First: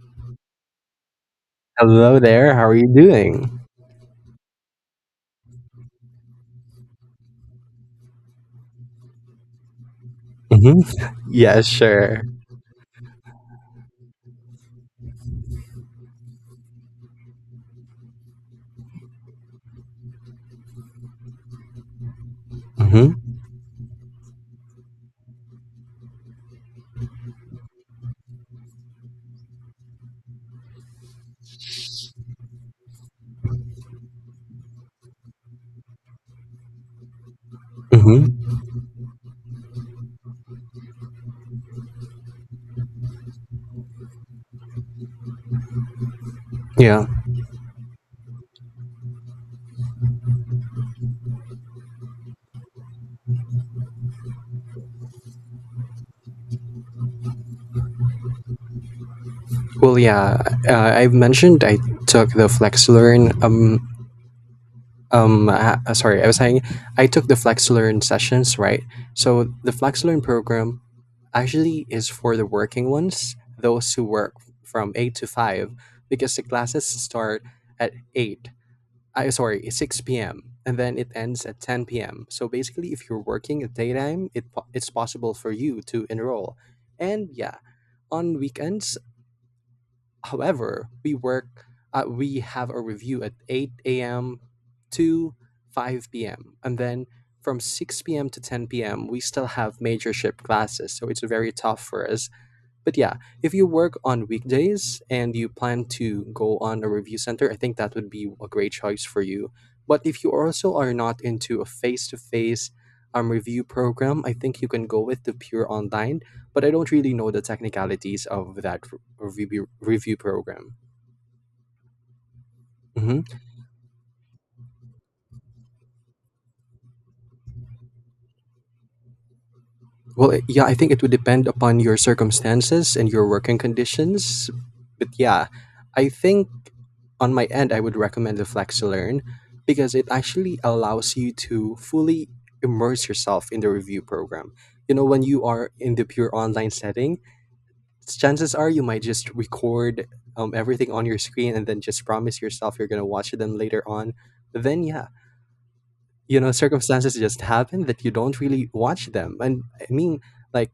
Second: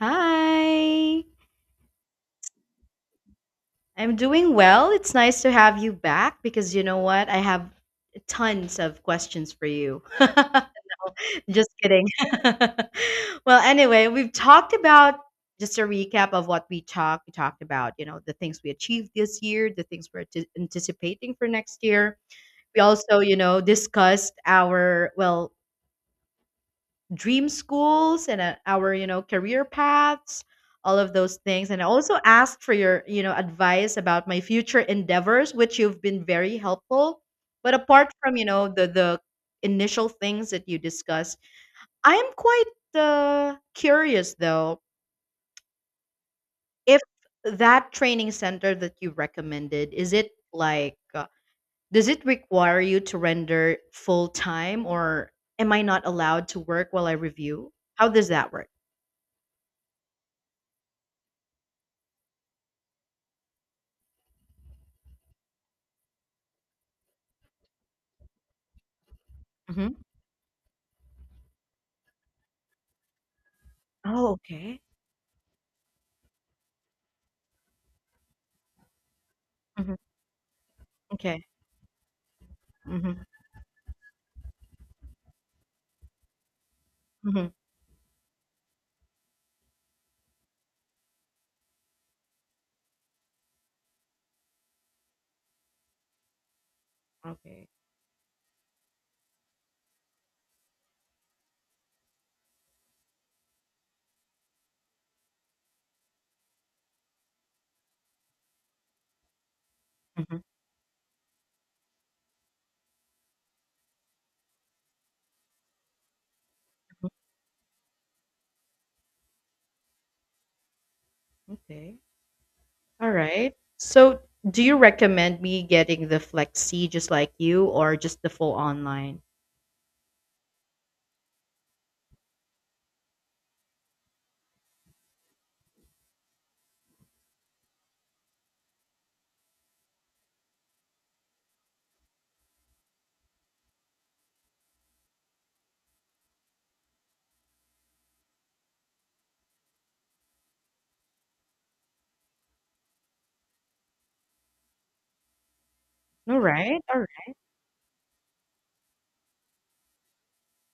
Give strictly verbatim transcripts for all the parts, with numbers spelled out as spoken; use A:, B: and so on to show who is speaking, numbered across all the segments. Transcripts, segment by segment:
A: Hi.
B: Hello there. How are you doing?
A: I'm doing well. It's nice to have you back because you know what? I have tons of questions for you.
B: hmm Yeah,
A: Just kidding.
B: sure.
A: Well, anyway, we've talked about just a recap of what we talked. We talked about, you know, the things we achieved this year, the things we're ati- anticipating for next year. We also,
B: hmm
A: you know, discussed our, well, dream schools and uh, our, you know, career paths, all of those things. And I also asked for your, you know advice about my future endeavors, which you've been very helpful. But apart from,
B: hmm
A: you know the the initial things that you discussed, I am quite uh, curious though, if
B: Yeah.
A: that training center that you recommended, is it like, uh, does it require you to render full time, or am I not allowed to work while I review? How does that work?
B: Well, yeah. Uh, I've mentioned I took the FlexLearn. Um. Um. uh, uh, sorry, I was saying I took the FlexLearn sessions, right? So the
A: Mm-hmm.
B: FlexLearn program actually is for the working ones, those who
A: Oh,
B: work
A: okay.
B: from eight to five, because the classes start at eight. I sorry,
A: Mhm,
B: six p m, and then it ends
A: okay.
B: at ten p m. So basically, if you're
A: Mhm,
B: working at daytime, it po- it's possible for you to enroll. And
A: mhm,
B: yeah, on weekends, however, we work. Uh, we have a review at eight a m to five p m, and then from
A: okay.
B: six p m to ten p m we still have majorship classes. So it's very tough for us, but yeah, if you work on weekdays and you plan to go on a review center, I think that would be a great choice for you. But if you
A: Mhm,
B: also are not into a face to face um review program, I think you can go with the pure online. But I don't really know the technicalities of that r- review review program.
A: okay.
B: hmm
A: Alright. So, do you recommend me getting the Flexi just like you or just the full online?
B: Well, it- yeah, I think it would depend upon your circumstances and your working conditions. But yeah, I think on my end, I would recommend the FlexiLearn because it actually allows you to fully immerse yourself in the review program. You know, when you are in the pure online setting, chances are you might just record um, everything on your screen and then just promise yourself you're going to watch them later on. Then, yeah, you know,
A: Alright,
B: circumstances
A: alright.
B: just happen that you don't really watch them. And I mean, like,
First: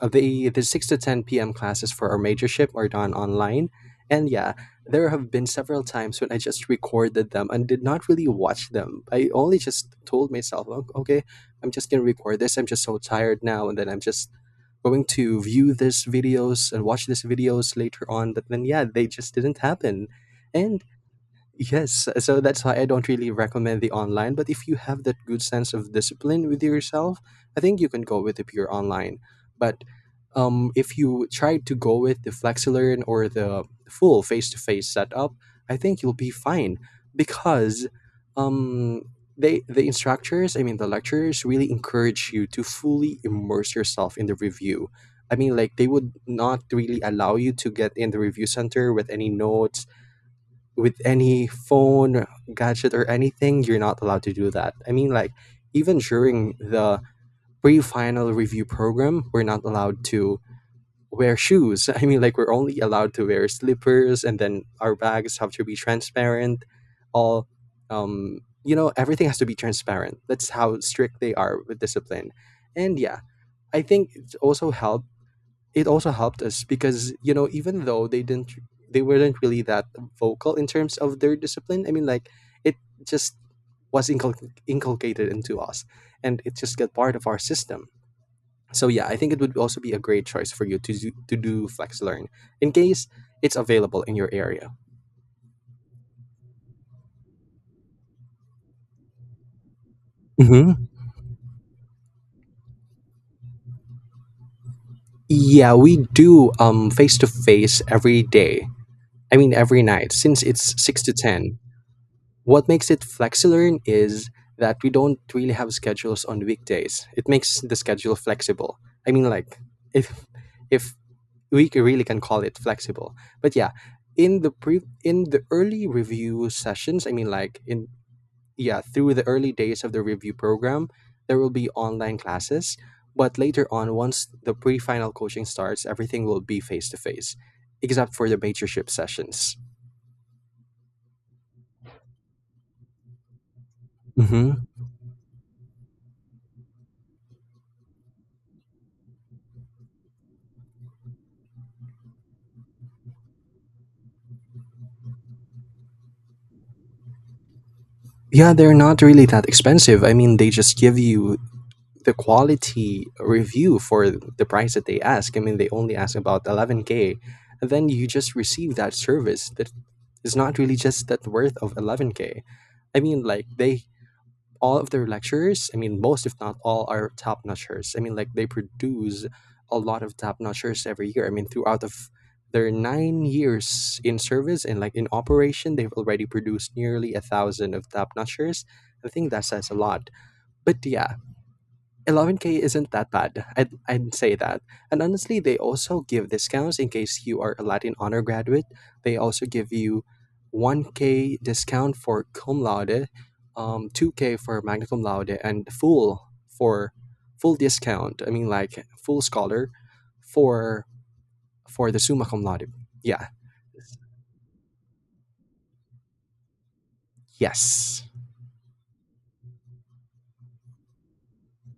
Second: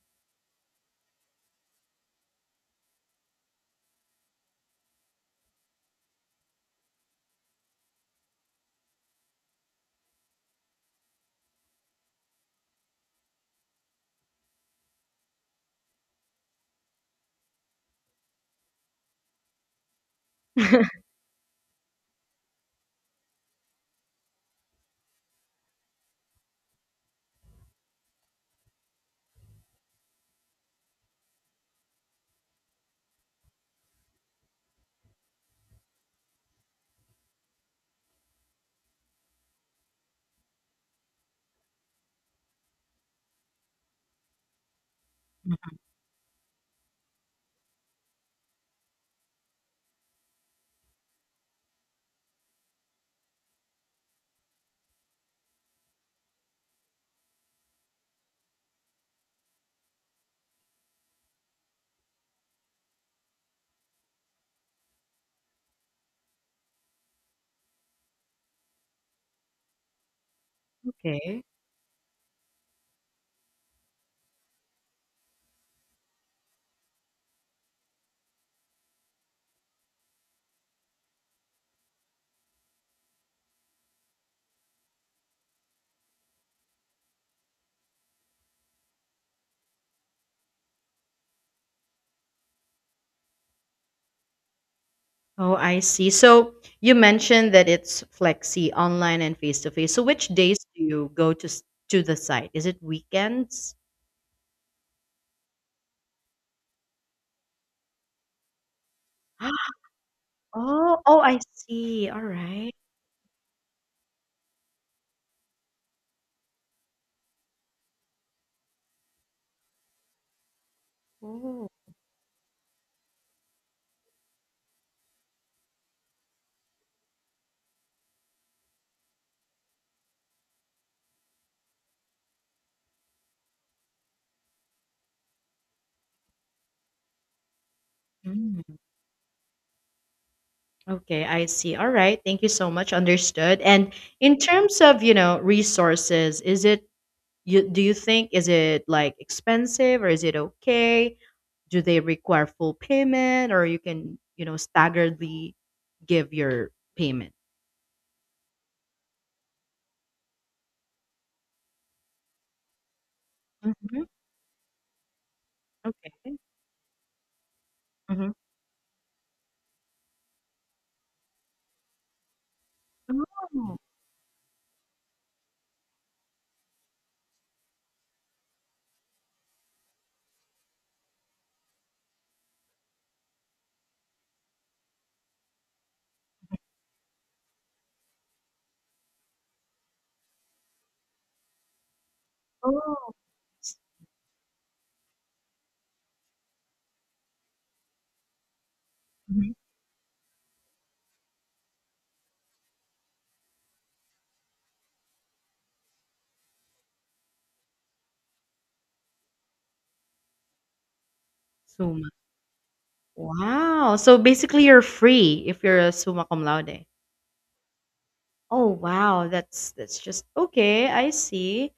B: uh, the the six to ten p m classes for our majorship are done online. And yeah, there have been several times when I just recorded them and did not really watch them. I only just told myself, "Oh, okay, I'm just going to record this. I'm just so tired now. And then I'm just going to view these videos and watch these videos later on." But then, yeah, they just didn't happen. And Yes, so that's why I don't really recommend the online. But if you have that good sense of discipline with yourself, I think you can go with the pure online. But um, if you try to go with the FlexiLearn or the full face to face setup, I think you'll be fine because, um, they the instructors, I mean the lecturers, really encourage you to fully immerse yourself in the review. I mean,
A: Mhm.
B: like, they would not really allow you to get in the review center with any notes, with any phone gadget, or anything. You're not allowed to do that. I mean, like, even during the pre-final review program, we're not allowed to wear shoes. I mean, like, we're only allowed to wear slippers, and then our bags have to be transparent. All um you know everything has to be transparent. That's how strict they
A: Okay.
B: are with discipline. And yeah, I think it also helped it also helped. Us because you know even though they didn't they weren't really that vocal in terms of their discipline. I mean, like, it just was incul- inculcated into us, and it just got part of our system. So yeah, I think it would also be a great choice for you to do, to do flex learn, in case it's available in your area.
A: Oh, I see. So, you mentioned that it's Flexi online and face to face. So, which days do
B: Hmm
A: you go to s to the site? Is it weekends?
B: Yeah, we do um face to face every day. I mean, every night, since it's
A: Oh,
B: six to
A: oh, I
B: ten.
A: see.
B: What
A: Alright.
B: makes it FlexiLearn is that we don't really have schedules on weekdays. It makes the schedule flexible. I mean, like, if if we
A: Oh.
B: c- really can call it flexible. But yeah, in the pre, in the early review sessions, I mean, like, in yeah, through the early days of the review program, there will be online classes. But later on, once the pre-final coaching starts, everything will be face to face, except for the
A: Mm.
B: mentorship sessions.
A: Okay, I see. All right. Thank you so much. Understood. And in terms of, you know, resources, is it, you do you think, is it like expensive or is it okay? Do they require full payment, or you can, you know, staggeredly give your payment?
B: Yeah, they're not really that expensive. I mean, they just give you the quality review
A: Hmm.
B: for the price that they ask. I mean, they only ask
A: Okay.
B: about eleven k. And then you
A: Hmm.
B: just receive that service that is not really just that worth of eleven k. I mean, like,
A: Oh,
B: they all of their lecturers, I mean, most if not all, are top notchers. I mean, like, they produce a lot of top notchers every year. I mean, throughout of their nine years in service and like in operation, they've already produced nearly a thousand of top notchers. I think that says a lot. But yeah, eleven k isn't that
A: oh.
B: bad. I'd,
A: S-
B: I'd say that. And honestly, they also give discounts in case you are a Latin honor graduate. They also
A: mhm.
B: give you one k discount for cum laude, um, two k for magna cum laude, and full for full discount. I mean, like, full scholar for for the
A: Summa.
B: summa cum laude. Yeah.
A: Wow. So basically you're free if you're a summa cum laude.
B: Yes.
A: Oh wow, that's that's just, okay, I see.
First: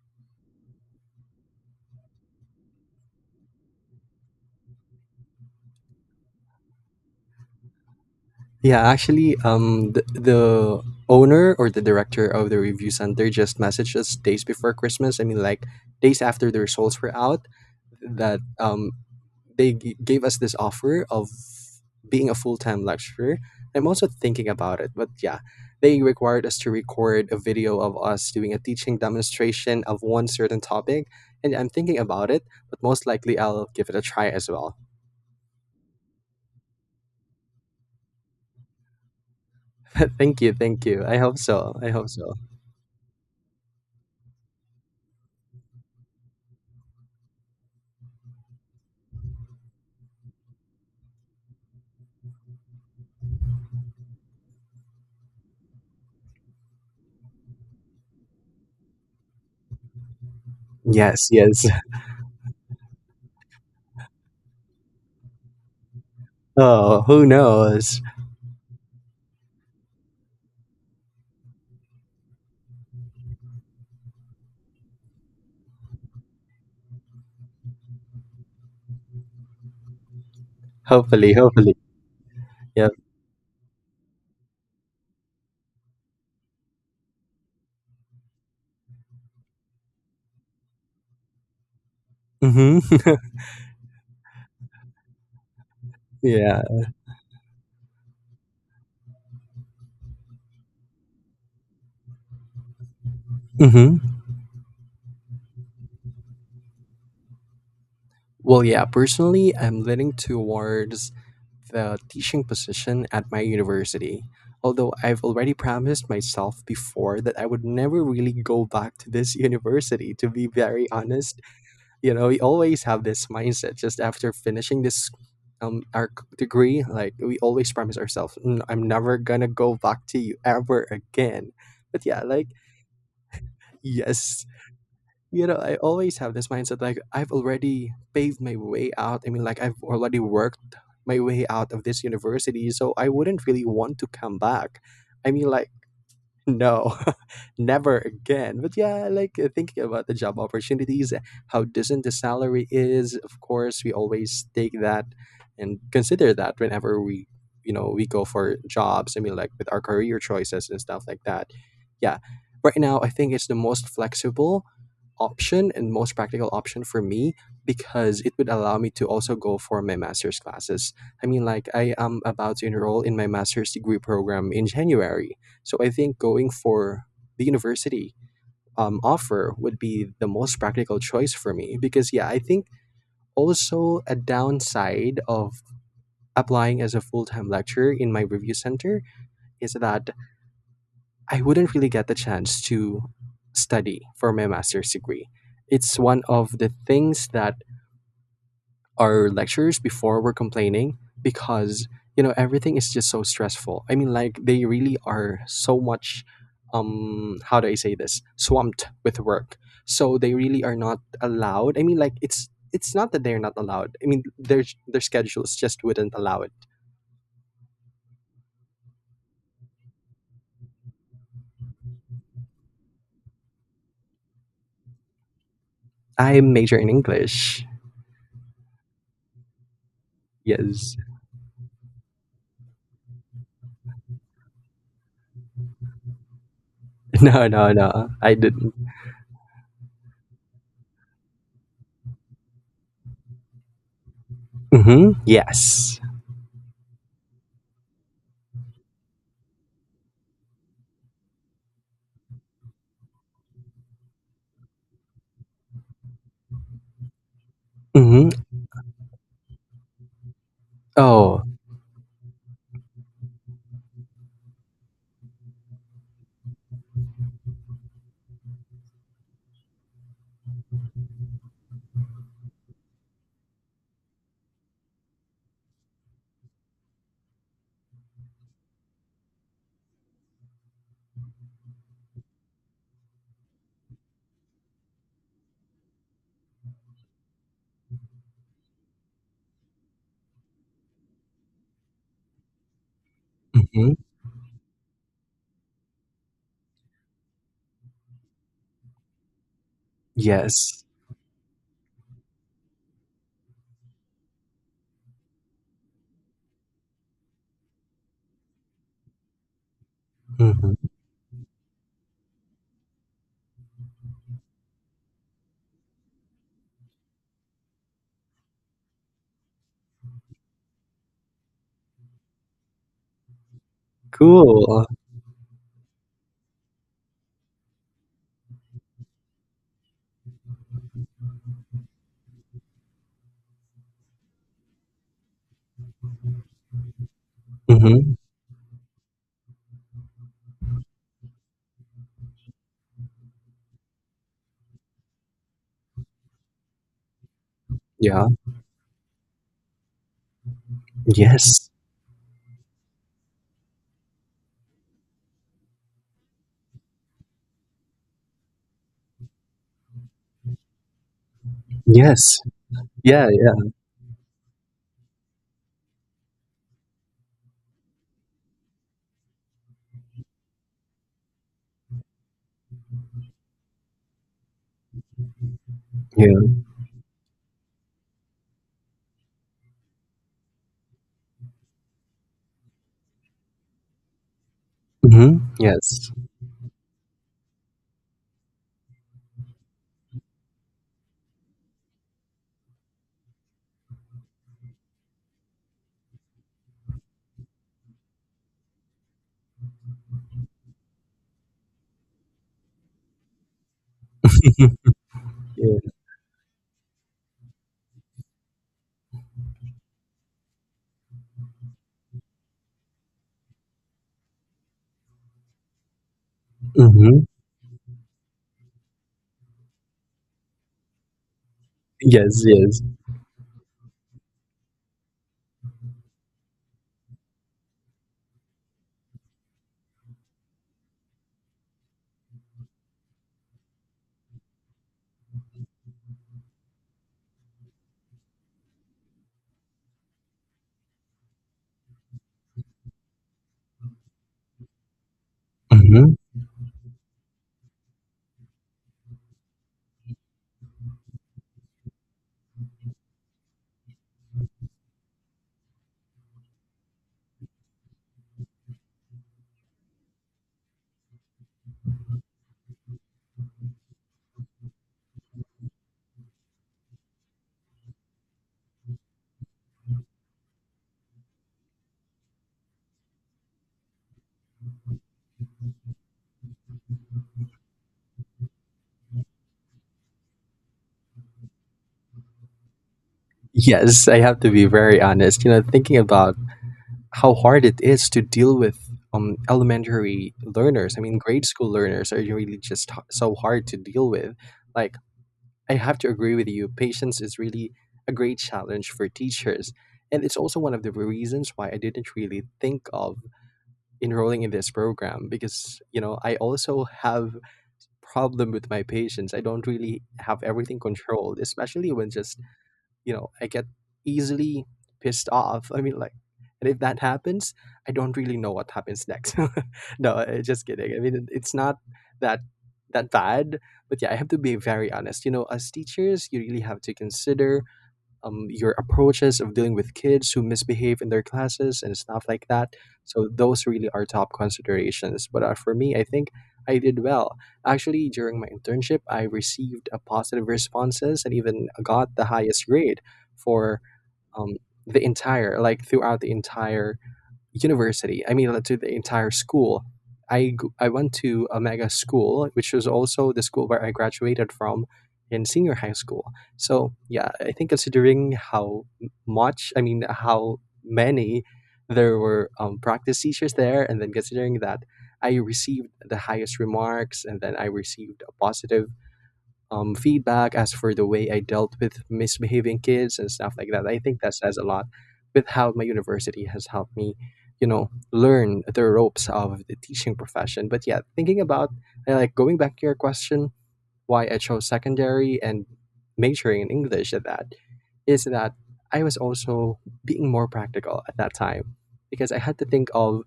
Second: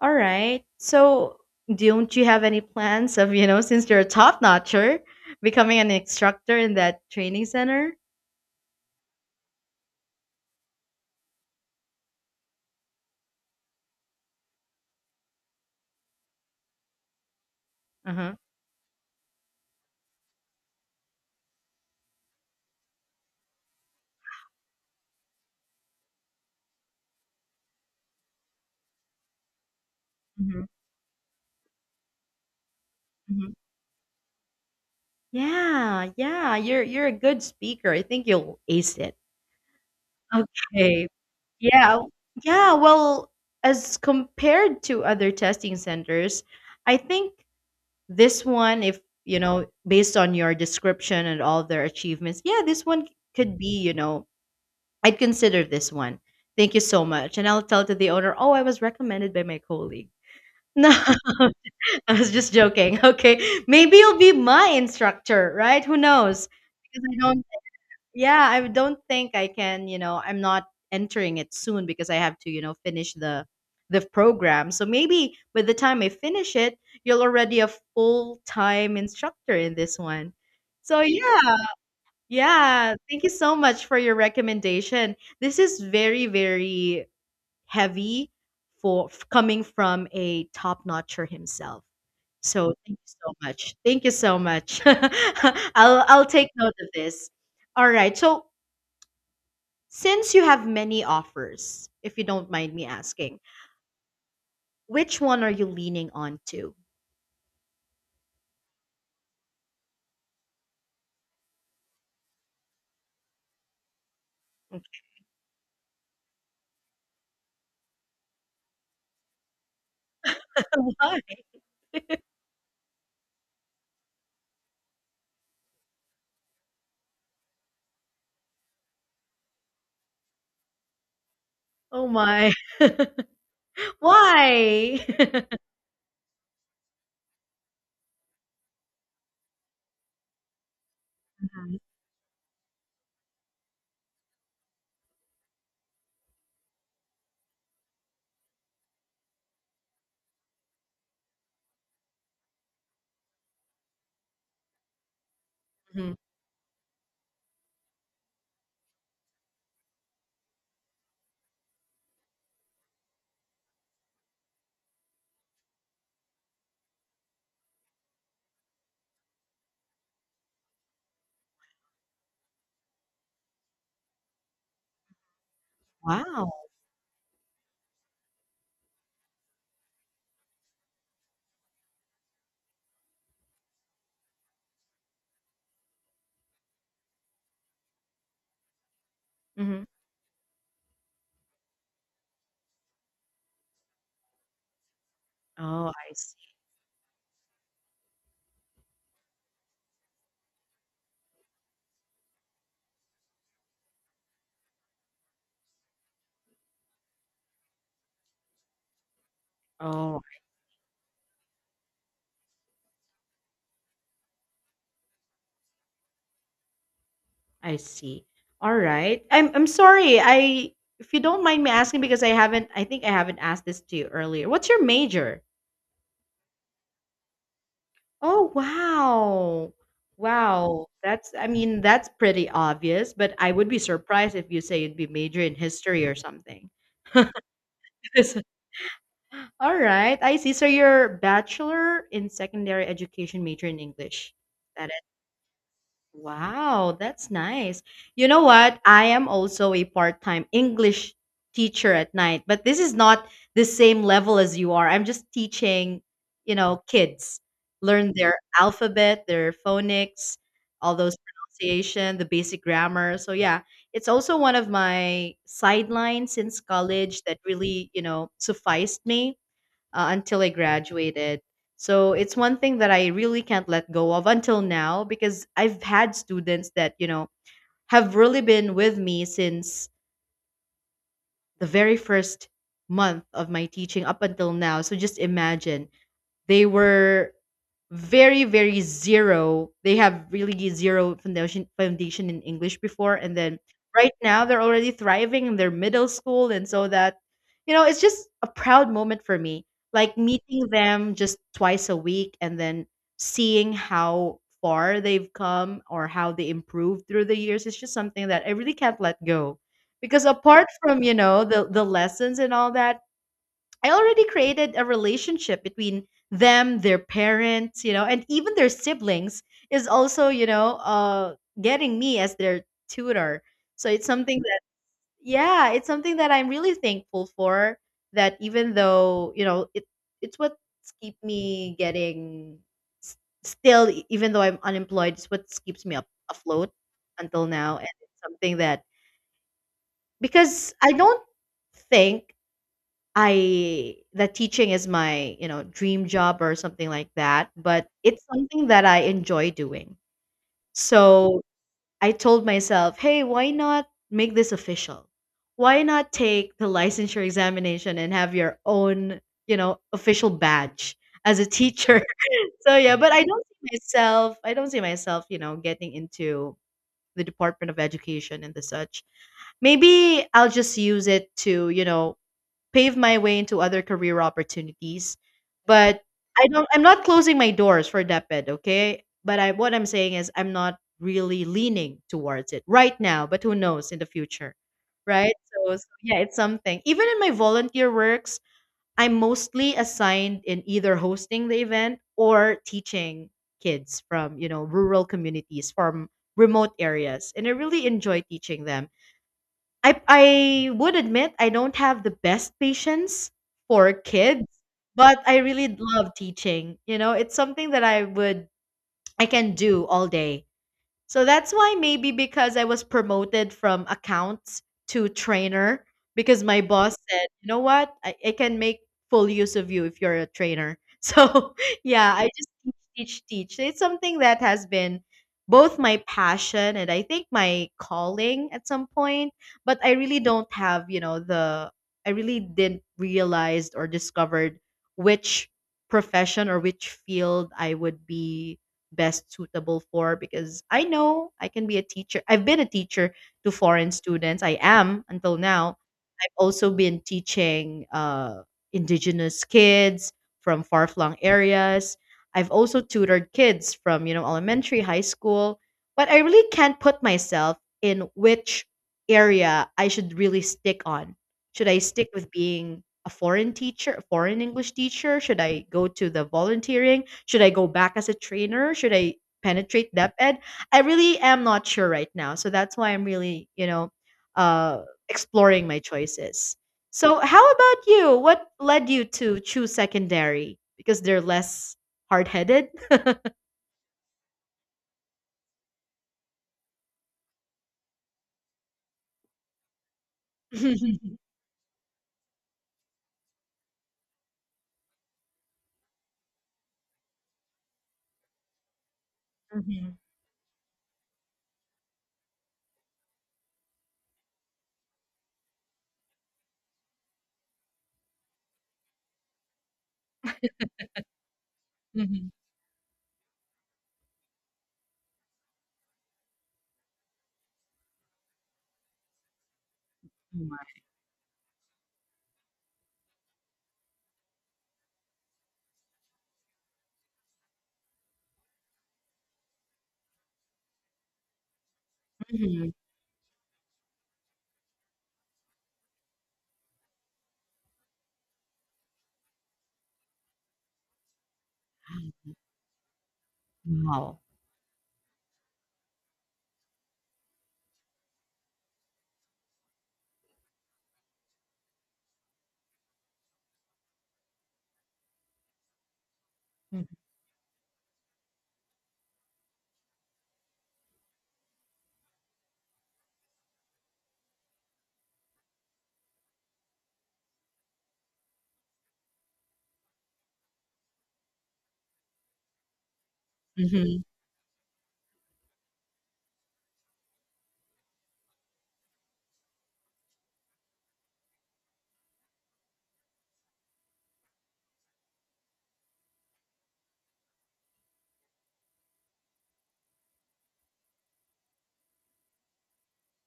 A: All right. So don't you have any plans of, you know, since you're a top notcher, becoming an instructor in that training center?
B: Yeah, actually, um, the, the owner or the director of the review center just messaged us days before Christmas. I mean, like, days after the results were out,
A: Uh-huh.
B: that, um, they g- gave us this offer of being a full time lecturer. I'm also thinking about it, but yeah, they required us to record a video of us doing a teaching demonstration of one certain
A: Hmm.
B: topic, and I'm thinking about it, but most likely
A: Hmm.
B: I'll give it a try as well.
A: Yeah, yeah. You're you're a good speaker. I think you'll ace it.
B: Thank you, thank you.
A: Okay.
B: I hope so. I
A: Yeah.
B: hope so.
A: Yeah, well, as compared to other testing centers, I think this one, if you know, based on your description and all their achievements, yeah, this one could be, you know, I'd consider this one. Thank you so much. And I'll tell to the owner, oh, I was recommended by my colleague. No.
B: Yes, yes.
A: I was just joking. Okay, maybe you'll be my instructor, right? Who knows?
B: Oh,
A: Because I
B: who
A: don't
B: knows?
A: Yeah, I don't think I can, you know, I'm not entering it soon, because I have to, you know, finish the the program. So maybe by the time I finish it, you're already a full-time instructor in this one. So
B: Hopefully,
A: yeah.
B: hopefully. Yep.
A: Yeah, thank you so much for your recommendation. This is very, very heavy for f- coming from a top-notcher himself. So thank you
B: Mm-hmm.
A: so much. Thank you so much. I'll I'll take
B: Yeah.
A: note of this. All right. So since you have many offers, if you don't mind me asking,
B: Mm-hmm.
A: which one are you leaning on to?
B: Well, yeah, personally, I'm leaning towards the teaching position at my university. Although I've already promised myself before that I would never really go back to this university, to be very
A: Why?
B: honest. You know, we always have this mindset just after finishing this um our c- degree. Like, we always promise ourselves, "Mm, I'm never gonna go back to you ever again." But
A: Oh
B: yeah, like,
A: my.
B: yes,
A: Why?
B: you know I always have this mindset, like, I've already paved my way out. I mean, like, I've already worked my way out
A: Mhm,
B: of this university, so I wouldn't really want to come back. I mean, like, no, never again. But yeah, like, uh, thinking about the job opportunities, uh, how decent the salary is. Of course, we always take that and
A: mhm.
B: consider that whenever we, you know, we go for jobs. I mean, like, with our career choices and stuff like that. Yeah, right now I think it's the most flexible option and most practical option for me, because it would allow me to also go for my master's classes. I mean, like, I am about to enroll in my master's degree program in January, so I think going
A: Wow.
B: for the university um, offer would be the most practical choice for me, because, yeah, I think also a downside of applying as a full time lecturer in my review center is
A: Hmm.
B: that I wouldn't really get the chance to study for my master's degree.
A: Oh,
B: It's
A: I
B: one
A: see.
B: of the things that our lectures before we're complaining, because you know everything is just so stressful. I mean, like, they really are so much, um how do I say this, swamped with work. So
A: Oh,
B: they really are not allowed. I mean, like, it's it's not that they're not allowed. I mean, their their schedules just wouldn't allow it.
A: I see. All right. I'm I'm sorry. I If you don't mind me asking, because I haven't I think I haven't asked this to you earlier, what's your major?
B: I major in English.
A: Oh, wow. Wow.
B: Yes.
A: That's, I mean, that's pretty obvious, but I would be surprised if you say you'd be major in history or something.
B: No, no, no, I
A: So-
B: didn't.
A: All right. I see. So you're bachelor in secondary education, major in English. That,
B: Mm-hmm. Yes.
A: wow, that's nice. You know what? I am also a part-time English teacher at night, but this is not the same level as you are. I'm just teaching, you know, kids learn their
B: Mm-hmm.
A: alphabet, their phonics, all those
B: Oh.
A: pronunciation, the basic grammar. So yeah, it's also one of my sidelines since college that really, you know, sufficed me uh, until I graduated. So it's one thing that I really can't let go of until now, because I've had students that, you know, have really been with me since the very first month of my teaching up until now. So just imagine, they were very, very zero. They have really zero foundation foundation in English before, and then
B: Mm-hmm.
A: right now they're already thriving in their middle school. And so that, you know, it's just a proud moment for me. Like meeting
B: Yes.
A: them just twice a week, and then seeing how far they've come or how they improved through the years is just something that I really can't let go. Because apart
B: Mm-hmm.
A: from, you know, the the lessons and all that, I already created a relationship between them, their parents, you know, and even their siblings is also, you know, uh, getting me as their tutor. So it's something that,
B: Cool.
A: yeah, it's something that I'm really thankful for. That even though, you know, it it's what's keep me getting s- still, e- even though I'm unemployed, it's what keeps me up afloat until now. And
B: Mm-hmm.
A: it's something that, because I don't think I that teaching is my, you know, dream job or something like that, but
B: Yeah.
A: it's something that I enjoy doing. So
B: Yes.
A: I told myself, hey, why not make this official? Why not take the licensure examination and have your own, you know, official badge as a teacher?
B: Yes.
A: So yeah, but I
B: Yeah,
A: don't see
B: yeah,
A: myself, I don't see myself, you know, getting into the Department of Education and the such. Maybe I'll just use it to, you know, pave my way into other career opportunities. But I
B: yeah.
A: don't I'm not closing my doors for DepEd, okay? But I what I'm saying is I'm not really leaning towards it right now, but who knows in the future. Right?
B: Mhm.
A: So, so
B: Yes.
A: yeah, it's something. Even in my volunteer works, I'm mostly assigned in either hosting the event or teaching kids from, you know, rural communities, from remote areas. And I really enjoy teaching them. I I would admit I don't have the best patience for kids, but I really
B: Yeah.
A: love teaching. You know, it's something that I would I can do all day. So that's why, maybe because I was promoted from accounts to trainer, because my boss
B: Mhm.
A: said, you know what, I, I can make full use of you if you're a trainer. So yeah, I
B: Yes,
A: just teach,
B: yes.
A: teach, teach. It's something that has been both my passion and I think my calling at some point, but I really don't have, you know, the, I really didn't realize or discovered which profession or which field I would be best suitable for, because I know I can be a teacher. I've been a teacher to foreign students. I am until now.
B: Mhm.
A: I've also been teaching uh, indigenous kids from far flung areas. I've also tutored kids from, you know, elementary, high school, but I really can't put myself in which area I should really stick on. Should I stick with being a foreign teacher, a foreign English teacher? Should I go to the volunteering? Should I go back as a trainer? Should I penetrate depth ed? I really am not sure right now. So that's why I'm really, you know, uh, exploring my choices. So how about you? What led you to choose secondary? Because they're less hard-headed.
B: Yes, I have to be very honest. You know, thinking about how hard it is to deal with um elementary learners. I
A: Mhm,
B: mean, grade school learners are really just h- so hard to deal with. Like, I have to agree with you. Patience is really a great challenge for teachers.
A: mhm,
B: And it's also one of the reasons why I didn't really think of enrolling in this program, because you know I also have problem with my patients. I don't really have everything controlled, especially when
A: mhm,
B: just, you know I get easily pissed off. I mean, like, and if that happens, I don't really know what happens next. No, I-
A: mhm, mhm.
B: just kidding. I mean, it- it's not that that bad. But yeah, I have to be very honest. You know as teachers, you really have to consider, um, your approaches of dealing with kids who misbehave in their classes and stuff like that. So those really are top considerations. But uh, for me, I think I did well. Actually, during my internship, I received a positive responses and even got the highest grade for,
A: Wow.
B: um, the entire, like, throughout the entire university. I mean, to the entire school. I, g- I went to a mega school, which was also the school where I graduated from in senior high school.
A: Mhm,
B: So, yeah, I think considering how m- much, I mean, how many there were um, practice teachers there, and then considering that I received the highest remarks and then I received a positive um, feedback as for the way I dealt with misbehaving kids and stuff like that. I
A: mhm,
B: think that says a lot with how my university has helped me, you know, learn the ropes of the teaching profession. But yeah, thinking about uh, like going back to your question, why I chose secondary and majoring in English at that is that I was also being more practical at that time because I had to think of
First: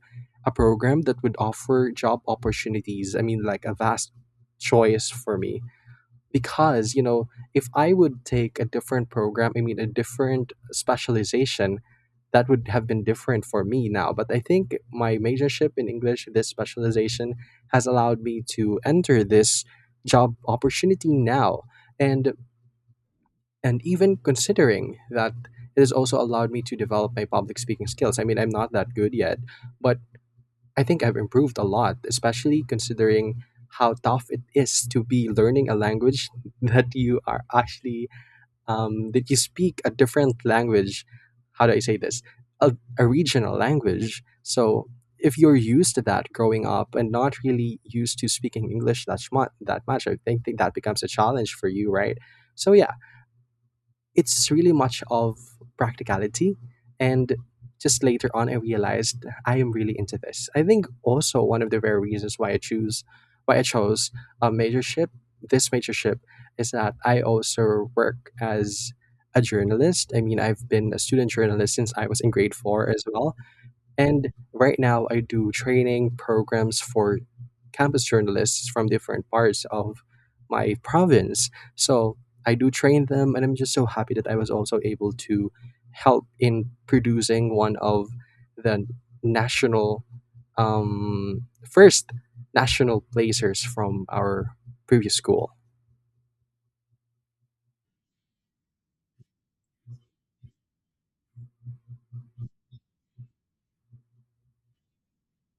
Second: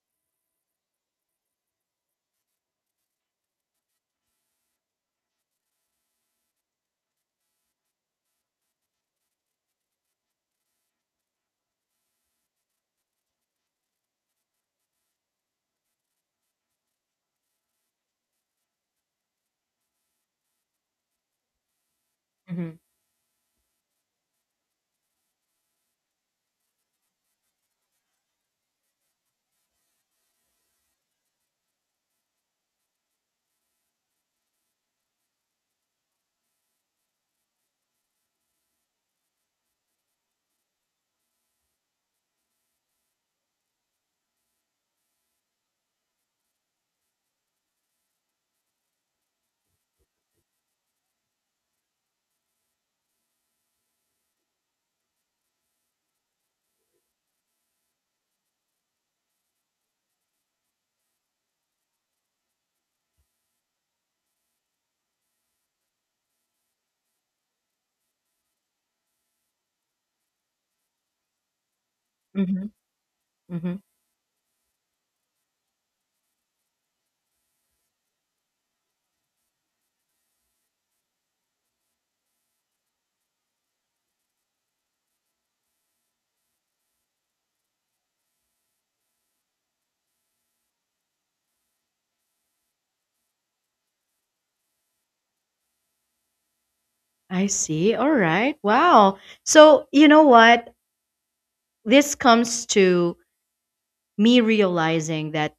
B: a program that would offer job opportunities. I mean, like a vast choice for me because you know if I would take a different program i mean a different specialization, that would have been different for me now. But I think my majorship in English, this specialization, has allowed me to enter this job opportunity now. and
A: mhm,
B: and even considering that, it has also allowed me to develop my public speaking skills. I mean, I'm not that good yet, but I think I've improved a lot, especially considering how tough it is to be learning a language that you are actually um, that you speak a different language. How do I say this? A, a regional language. So if you're used to that growing up and not really used to speaking English that much, that much, I think, think that becomes a challenge for you, right? So yeah, it's really much of practicality. And just later on, I realized I am really into this. I think also one of the very reasons why I choose why i chose a majorship this majorship is that I also work as a journalist. I mean, I've been a student journalist since I was in grade
A: mhm,
B: four as well.
A: mhm.
B: And right now, I do training programs for campus journalists from different parts of my province. So I do train them, and I'm just so happy that I was also able to help in producing one of the national um, first national placers from our previous school.
A: I see. All right. Wow. So, you know what? This comes to me realizing that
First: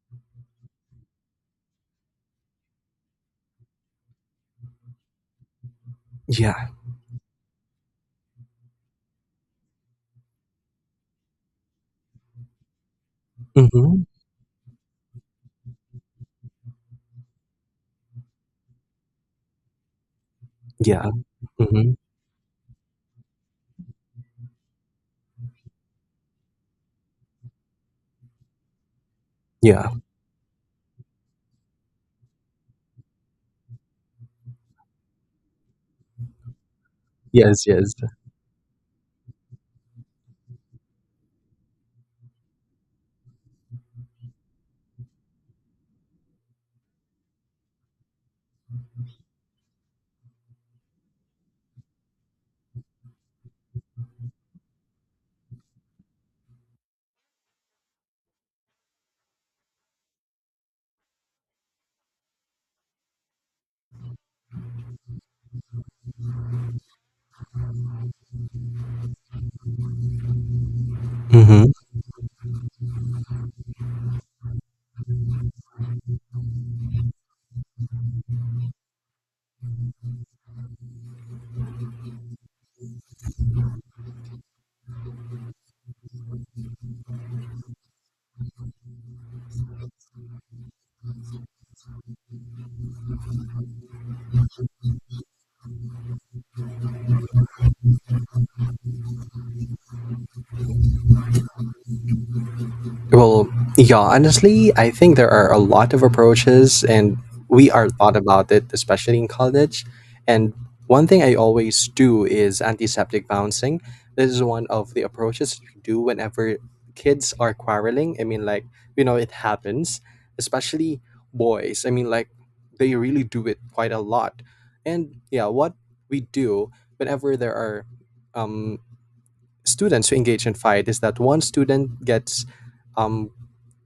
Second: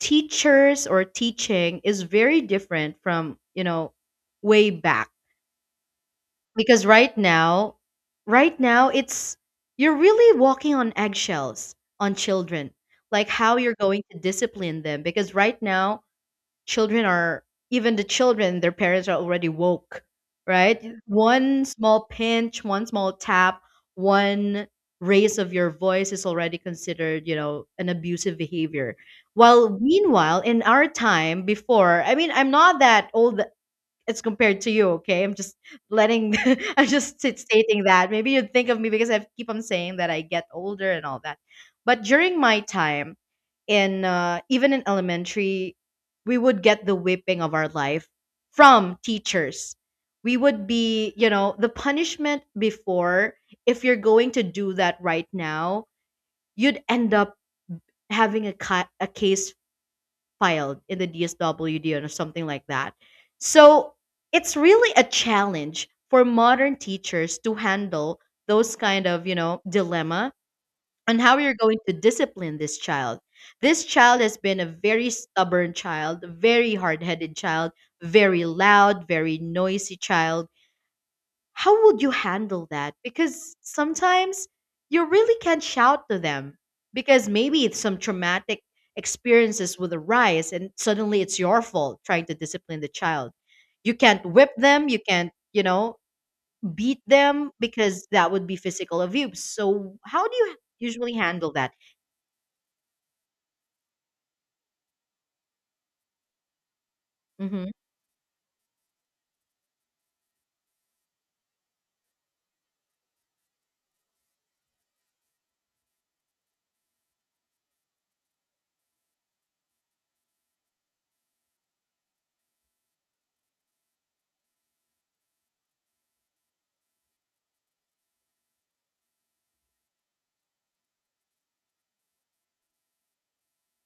A: teachers or teaching is very different from, you know, way back.
B: Yeah.
A: Because right now, right now, it's, you're really walking on eggshells on children, like how you're
B: Mm-hmm.
A: going to discipline them. Because right now, children are, even the children, their parents are already woke. Right,
B: Yeah.
A: one
B: Mm-hmm.
A: small pinch, one small tap, one raise of your voice is already considered, you know, an abusive behavior. While
B: Yeah.
A: meanwhile in our time before, I mean, I'm not that old as compared to you. Okay, I'm just letting, I'm just st-
B: Yes.
A: stating
B: Yes.
A: that. Maybe you'd think of me because I keep on saying that I get older and all that. But during my time, in uh, even in elementary, we would get the whipping of our life from teachers. We would be, you know, the punishment before. If you're going to do that right now, you'd end up having a, ca- a case filed in the D S W D or something like that. So it's really a challenge for modern teachers to handle those kind of, you know, dilemma on how you're
B: Mm-hmm.
A: going to discipline this child. This child has been a very stubborn child, very hard-headed child, very loud, very noisy child. How would you handle that? Because sometimes you really can't shout to them, because maybe it's some traumatic experiences will arise, and suddenly it's your fault trying to discipline the child. You can't whip them, you can't, you know, beat them, because that would be physical abuse. So how do you usually handle that?
B: Well, yeah, honestly, I think there are a lot of approaches, and we
A: Mm-hmm.
B: are taught about it, especially in college. And one thing I always do is antiseptic bouncing. This is one of the approaches you do whenever kids are quarreling. I mean, like, you know, it happens, especially boys. I mean, like, they really do it quite a lot. And yeah, what we do whenever there are um, students who engage in fight is that one student gets um,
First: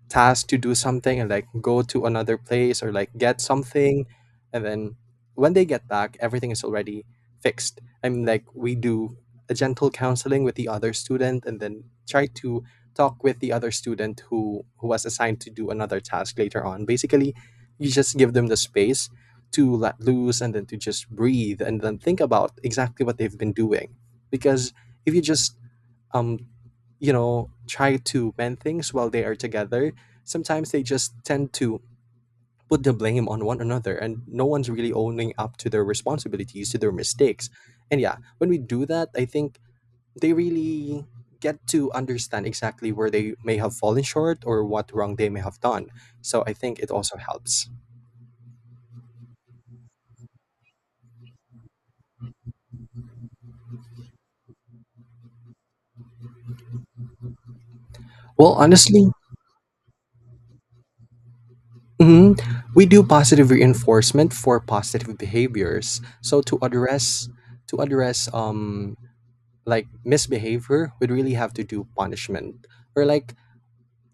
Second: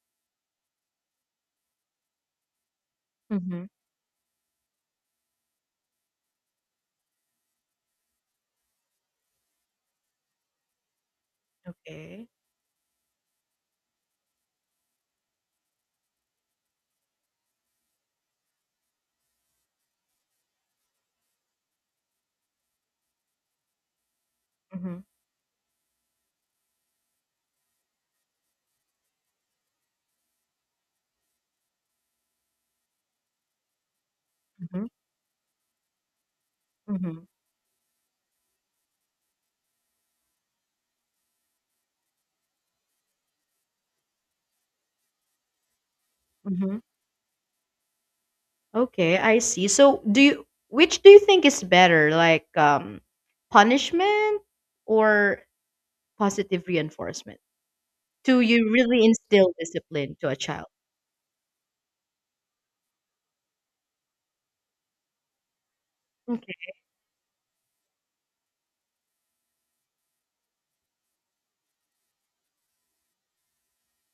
B: tasked to do something and like go to another place or like get
A: Mm-hmm.
B: something, and then when they get back, everything is already fixed. I mean, like, we do a gentle counseling with the other student, and then try
A: Okay.
B: to talk with the other student who who was assigned to do another task later on. Basically, you just give them the space to let loose and then to just breathe and then think about exactly what they've been doing. Because
A: Mm-hmm.
B: if you just um you know, try to mend things while they are together, sometimes they just tend to put the blame on one another and no one's
A: Mm-hmm.
B: really owning up to their responsibilities, to their mistakes. And yeah, when we do that, I think they really get to understand exactly where they may have fallen short or what wrong they may have done. So I
A: Mm-hmm.
B: think it also helps.
A: Okay, I see. So, do you which do you think is better, like um punishment or positive reinforcement? Do
B: Well,
A: you really
B: honestly,
A: instill discipline to a child?
B: mhm, we do positive reinforcement for positive behaviors. So to
A: Okay.
B: address to address um like misbehavior would really have to do punishment, or like,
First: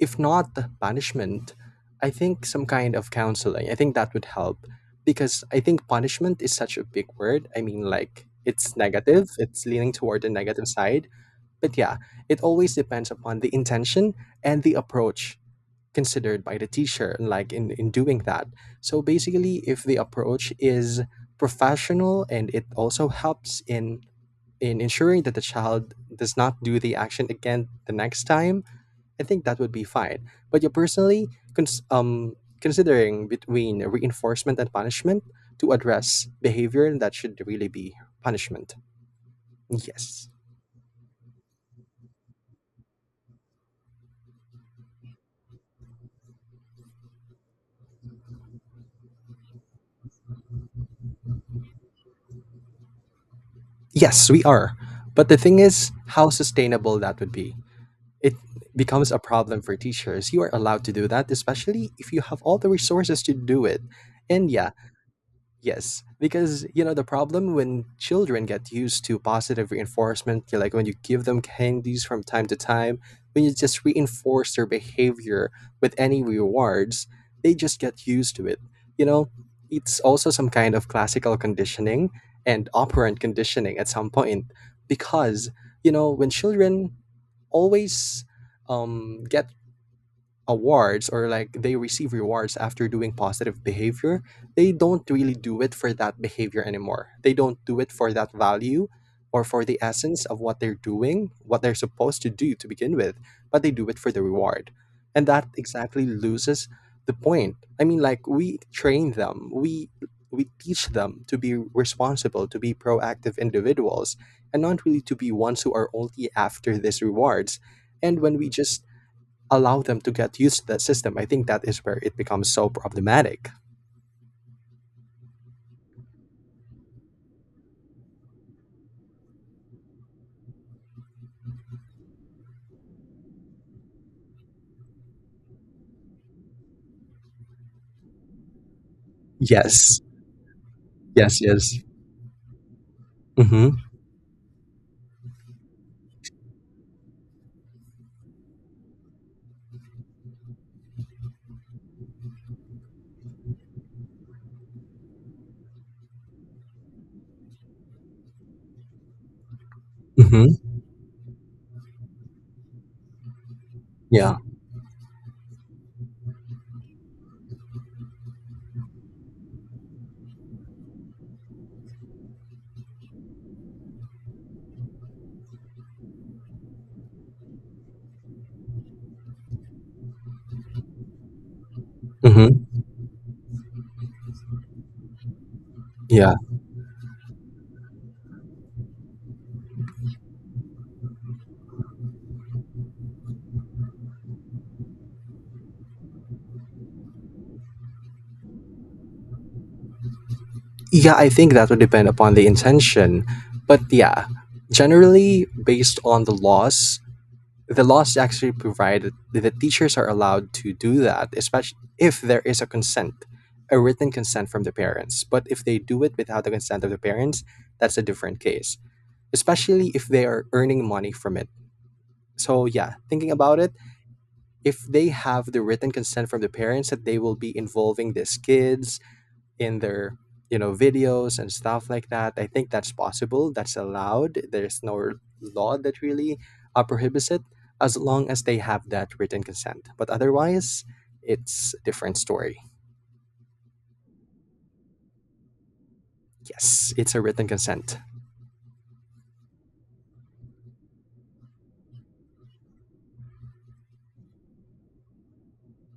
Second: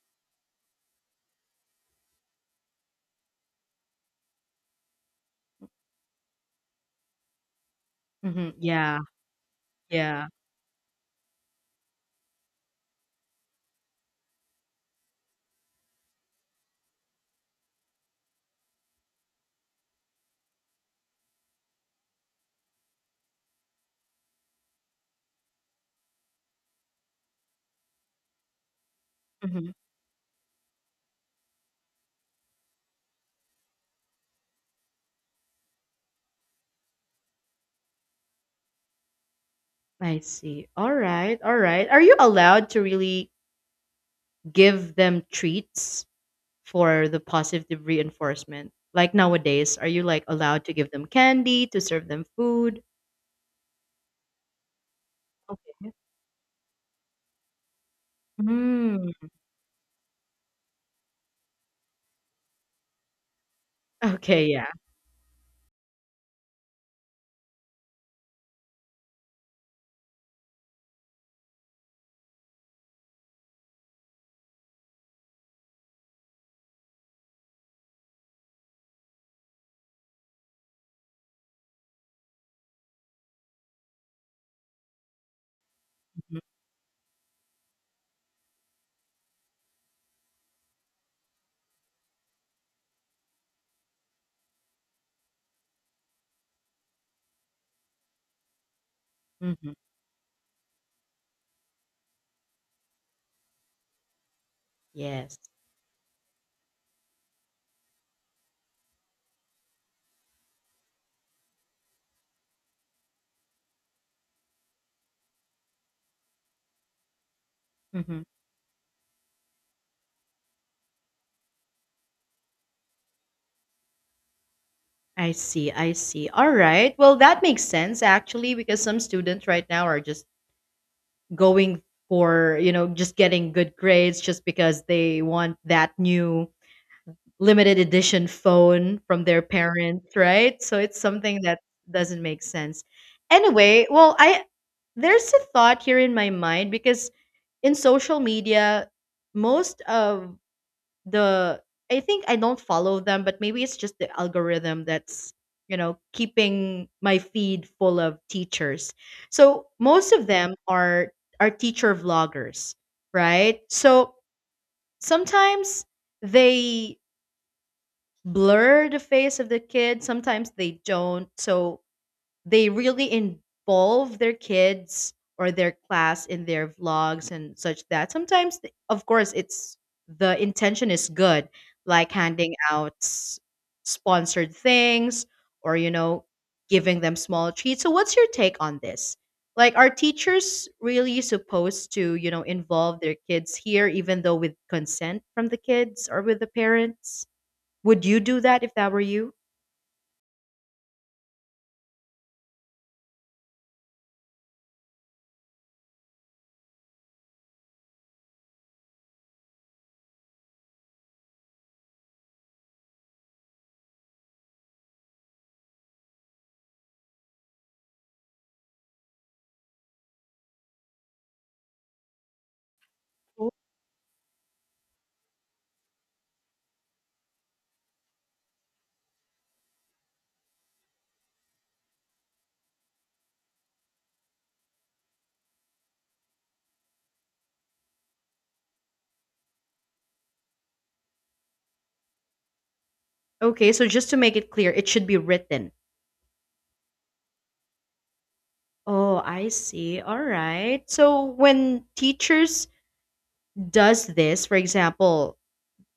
B: if not punishment, I think some kind of counseling, I think that would help. Because I think punishment is such a big word. I mean, like,
A: hmm
B: it's
A: Yeah.
B: negative, it's leaning toward
A: Yeah.
B: the negative side. But yeah, it always depends upon the intention and the approach considered by the teacher, like in, in doing that. So basically, if the approach is professional and it also helps in in ensuring that the child does not do the action again the next time, I think that would
A: hmm
B: be fine. But you personally, cons- um, considering between reinforcement and punishment to address behavior, that should really be punishment.
A: I
B: Yes.
A: see. All right. All right. Are you allowed to really give them treats for the positive reinforcement? Like nowadays, are you like allowed to give them candy, to serve them food?
B: Yes, we are. But the thing is
A: Okay.
B: how sustainable that would be. It becomes a
A: Mm.
B: problem for teachers. You are allowed to do that, especially if you have all the resources to do it.
A: Okay,
B: And
A: yeah.
B: yeah, yes, because you know, the problem when children get used to positive reinforcement, you know, like when you give them candies from time to time, when you just reinforce their behavior with any rewards, they just get used to it. You know, it's also some kind of classical conditioning and operant conditioning at some point. Because you know, when children always um, get awards or like they receive rewards after doing positive behavior, they don't really do it for that behavior anymore. They don't do it for that value or for
A: hmm
B: the essence of what they're doing, what they're supposed to do to begin with, but they do it for the reward. And
A: Yes.
B: that exactly loses the point. I mean, like, we train them, we we teach them to be responsible, to be proactive individuals, and not really to be ones who are only after these rewards. And
A: Mm-hmm.
B: when we just allow them to get used to that system, I think that is where it becomes so problematic.
A: I see. I see. All right. Well, that makes sense actually, because some students right now are just going for, you know, just getting good grades just because they want that new limited edition phone from their
B: Yes.
A: parents, right? So it's
B: Yes,
A: something that
B: yes.
A: doesn't make sense.
B: Mm-hmm.
A: Anyway, well, I there's a thought here in my mind because in social media, most of the I think I don't follow them, but maybe it's just the algorithm that's you know keeping my feed full of teachers. So most of them
B: Mm-hmm.
A: are are teacher vloggers, right? So
B: Yeah.
A: sometimes they blur the face of the kid, sometimes they don't. So they really involve their kids or their class in their vlogs and such that sometimes th- of course it's the intention is good, like handing
B: Mm-hmm.
A: out s- sponsored things or you know
B: Yeah.
A: giving them small treats. So what's your take on this, like are teachers really supposed to, you know involve their kids here even though with consent from the kids or with the parents? Would you do that if that were you?
B: Yeah, I think that would depend upon the intention. But yeah, generally based on the laws, the laws actually provide that the teachers are allowed to do that, especially if there is a consent, a written consent from the parents. But if they do it without the consent of the parents, that's a different case, especially if they are earning money from it. So yeah, thinking about it, if they have the written consent from the parents that they will be involving these kids in their, you know, videos and stuff like that, I think that's possible. That's allowed. There's no law that really uh, prohibits it, as long as they have that written consent. But otherwise, it's a different story.
A: Okay, so just to make it clear, it should be written?
B: Yes, it's a written consent.
A: Oh, I see. All right. So when teachers does this, for example,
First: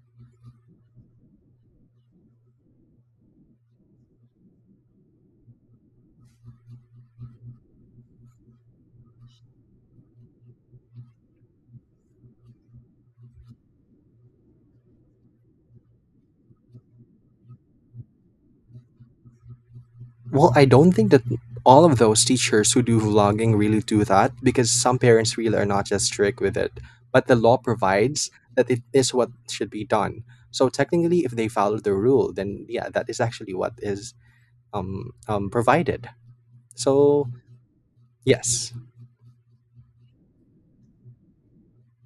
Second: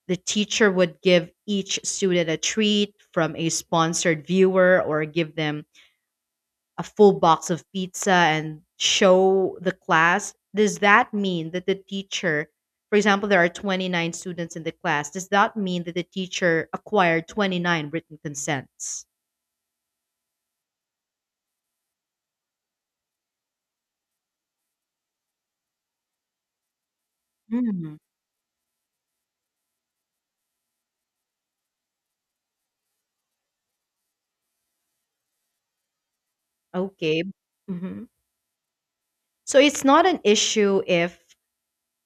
A: the teacher would give each student a treat from a sponsored viewer or give them a full box of pizza and show the class. Does that mean that the teacher, for example, there are twenty-nine students in the class. Does that mean that the teacher acquired twenty-nine written consents?
B: Well, I don't think that all of those teachers who do vlogging really do that, because some parents really are not just strict with it. But the law
A: Mm,
B: provides that it is what should be done. So technically, if they follow the rule, then yeah, that is actually what is um, um, provided.
A: okay.
B: So
A: hmm
B: yes.
A: So it's not an issue if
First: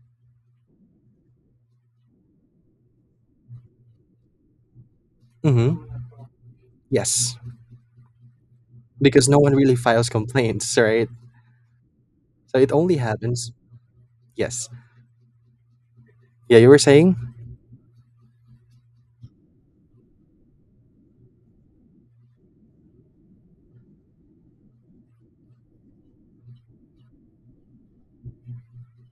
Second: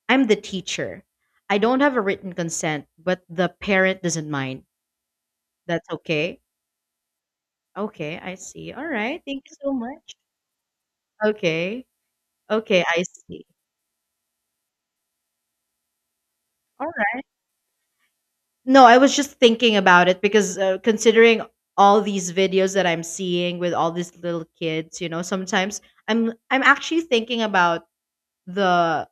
A: I'm the teacher. I don't have a written consent, but the parent doesn't mind.
B: Mhm.
A: That's okay?
B: Yes,
A: Okay, I see. All right.
B: because no
A: Thank
B: one
A: you so
B: really files
A: much.
B: complaints, right?
A: Okay.
B: So it
A: Okay,
B: only
A: I see.
B: happens. Yes. Yeah, you were
A: All
B: saying?
A: right. No, I was just thinking about it because uh, considering all these videos that I'm seeing with all these little kids, you know, sometimes I'm I'm actually thinking about the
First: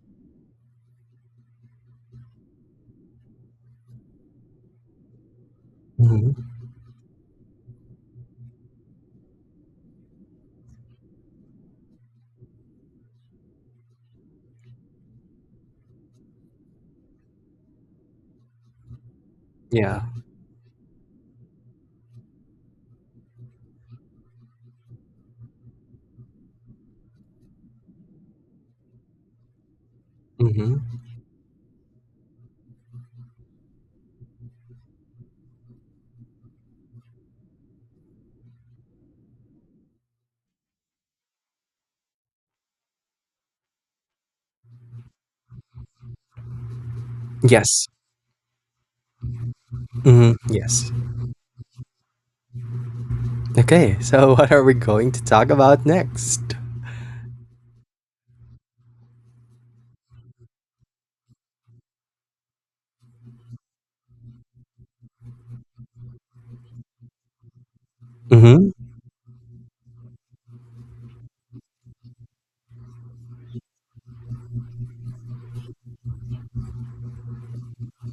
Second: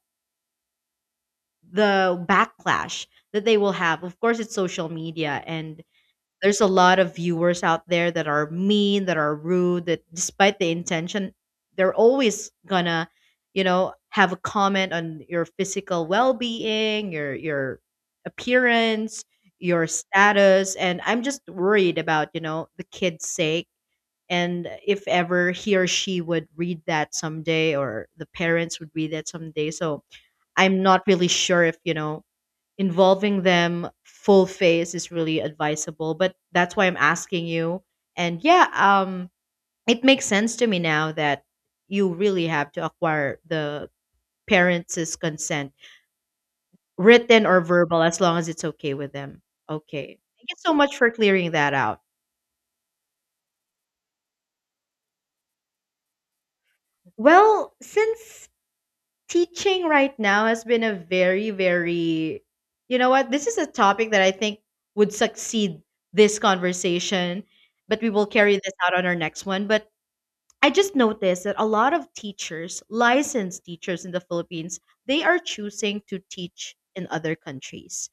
A: the backlash that they will have. Of course, it's social media, and
B: Hmm.
A: there's a lot of viewers out there that are mean, that are rude, that despite the intention, they're always gonna, you know, have a comment on your physical well-being, your your appearance, your
B: Yeah.
A: status, and I'm just worried about, you know, the kid's sake and if ever he or she would read that someday or the parents would read that someday. So,
B: Hmm.
A: I'm not really sure if, you know, involving them full face is really advisable, but that's why I'm asking you. And yeah, um it makes sense to me now that you really have to acquire the parents' consent, written or
B: Yes.
A: verbal, as long as it's okay with them. Okay,
B: Hmm.
A: thank you so
B: Yes.
A: much for clearing that out.
B: Okay, so what are we going to talk about next?
A: Well, since teaching right now has been a very very, you know what, this is a topic that I think would succeed this conversation, but we will carry this
B: Hmm.
A: out on our next one. But I just noticed that a lot of teachers, licensed teachers in the Philippines, they are choosing to teach in other countries,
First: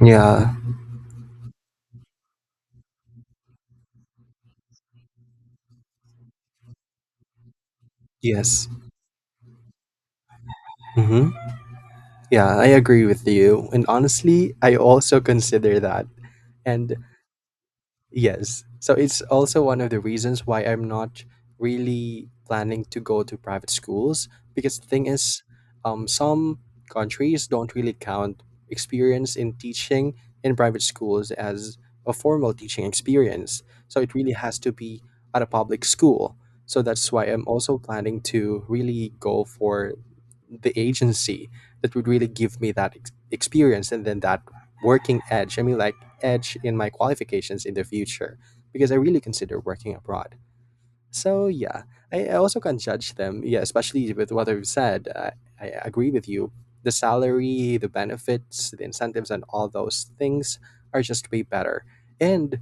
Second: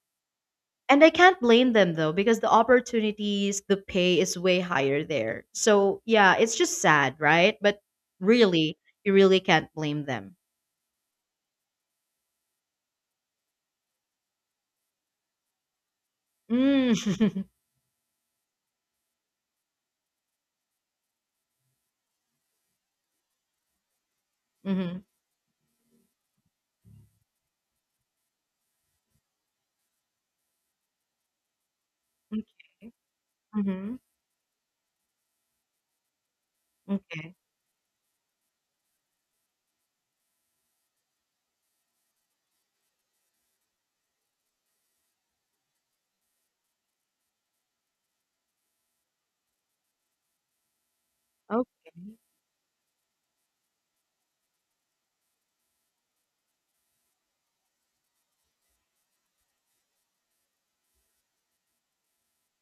B: Yeah.
A: and I can't blame them though because the opportunities, the pay is way higher there. So yeah, it's just sad, right? But
B: Yes.
A: really, you really can't blame them.
B: Hmm. Yeah, I agree with you. And honestly, I also consider that.
A: Mm.
B: And yes, so it's also one of the reasons why I'm not really planning to go to private schools, because the
A: Mhm.
B: thing is, um, some countries don't really count experience in teaching in private schools as a
A: Mm,
B: formal teaching experience.
A: mhm,
B: So it really has to be at a public school. So that's why
A: okay.
B: I'm also planning to really go for the agency that would really give me that ex- experience, and then that working edge. I mean, like, edge in my qualifications in the future, because I really consider working abroad. So
A: Oh,
B: yeah, I, I also can't judge them. Yeah, especially with what I've said, I, I agree with you. The salary, the benefits, the incentives, and all those things are just way better. And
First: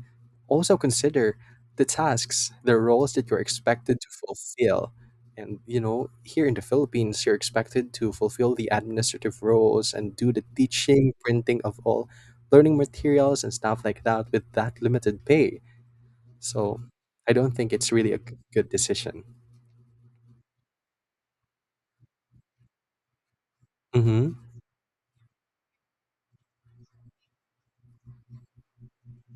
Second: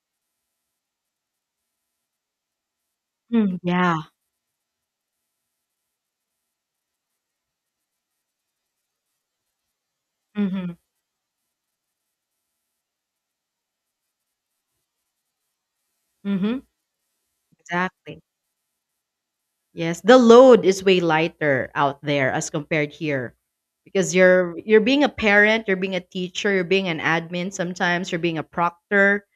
B: also consider the tasks, the roles that you're
A: mm, yeah.
B: expected to fulfill. And you know, here in the Philippines, you're expected to fulfill the administrative roles and do the
A: Mhm,
B: teaching, printing of all learning materials and stuff like that with that limited pay.
A: mhm.
B: So I don't think it's really a
A: Exactly.
B: g- good decision.
A: Yes, the load is way lighter out there as compared here because
B: Hmm.
A: you're you're being a parent, you're being a teacher, you're being an admin sometimes, you're being a proctor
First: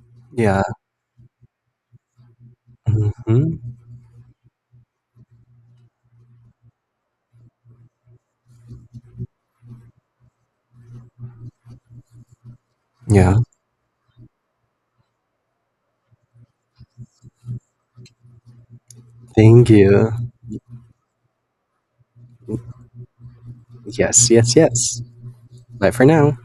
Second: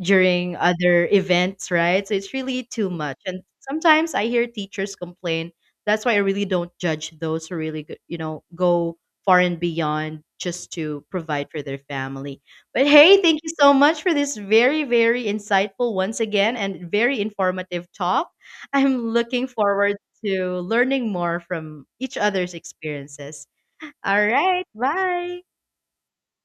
A: during
B: Yeah.
A: other events, right? So it's really too much. And
B: Hmm.
A: sometimes I hear teachers complain. That's why I really don't judge those who really, go- you know, go far and beyond just to provide for their family. But hey,
B: Yeah.
A: thank you so much for this very, very insightful once again and very informative talk. I'm looking
B: Thank
A: forward
B: you.
A: to learning more from each other's experiences. All
B: Yes, yes,
A: right,
B: yes.
A: bye.
B: Bye for now.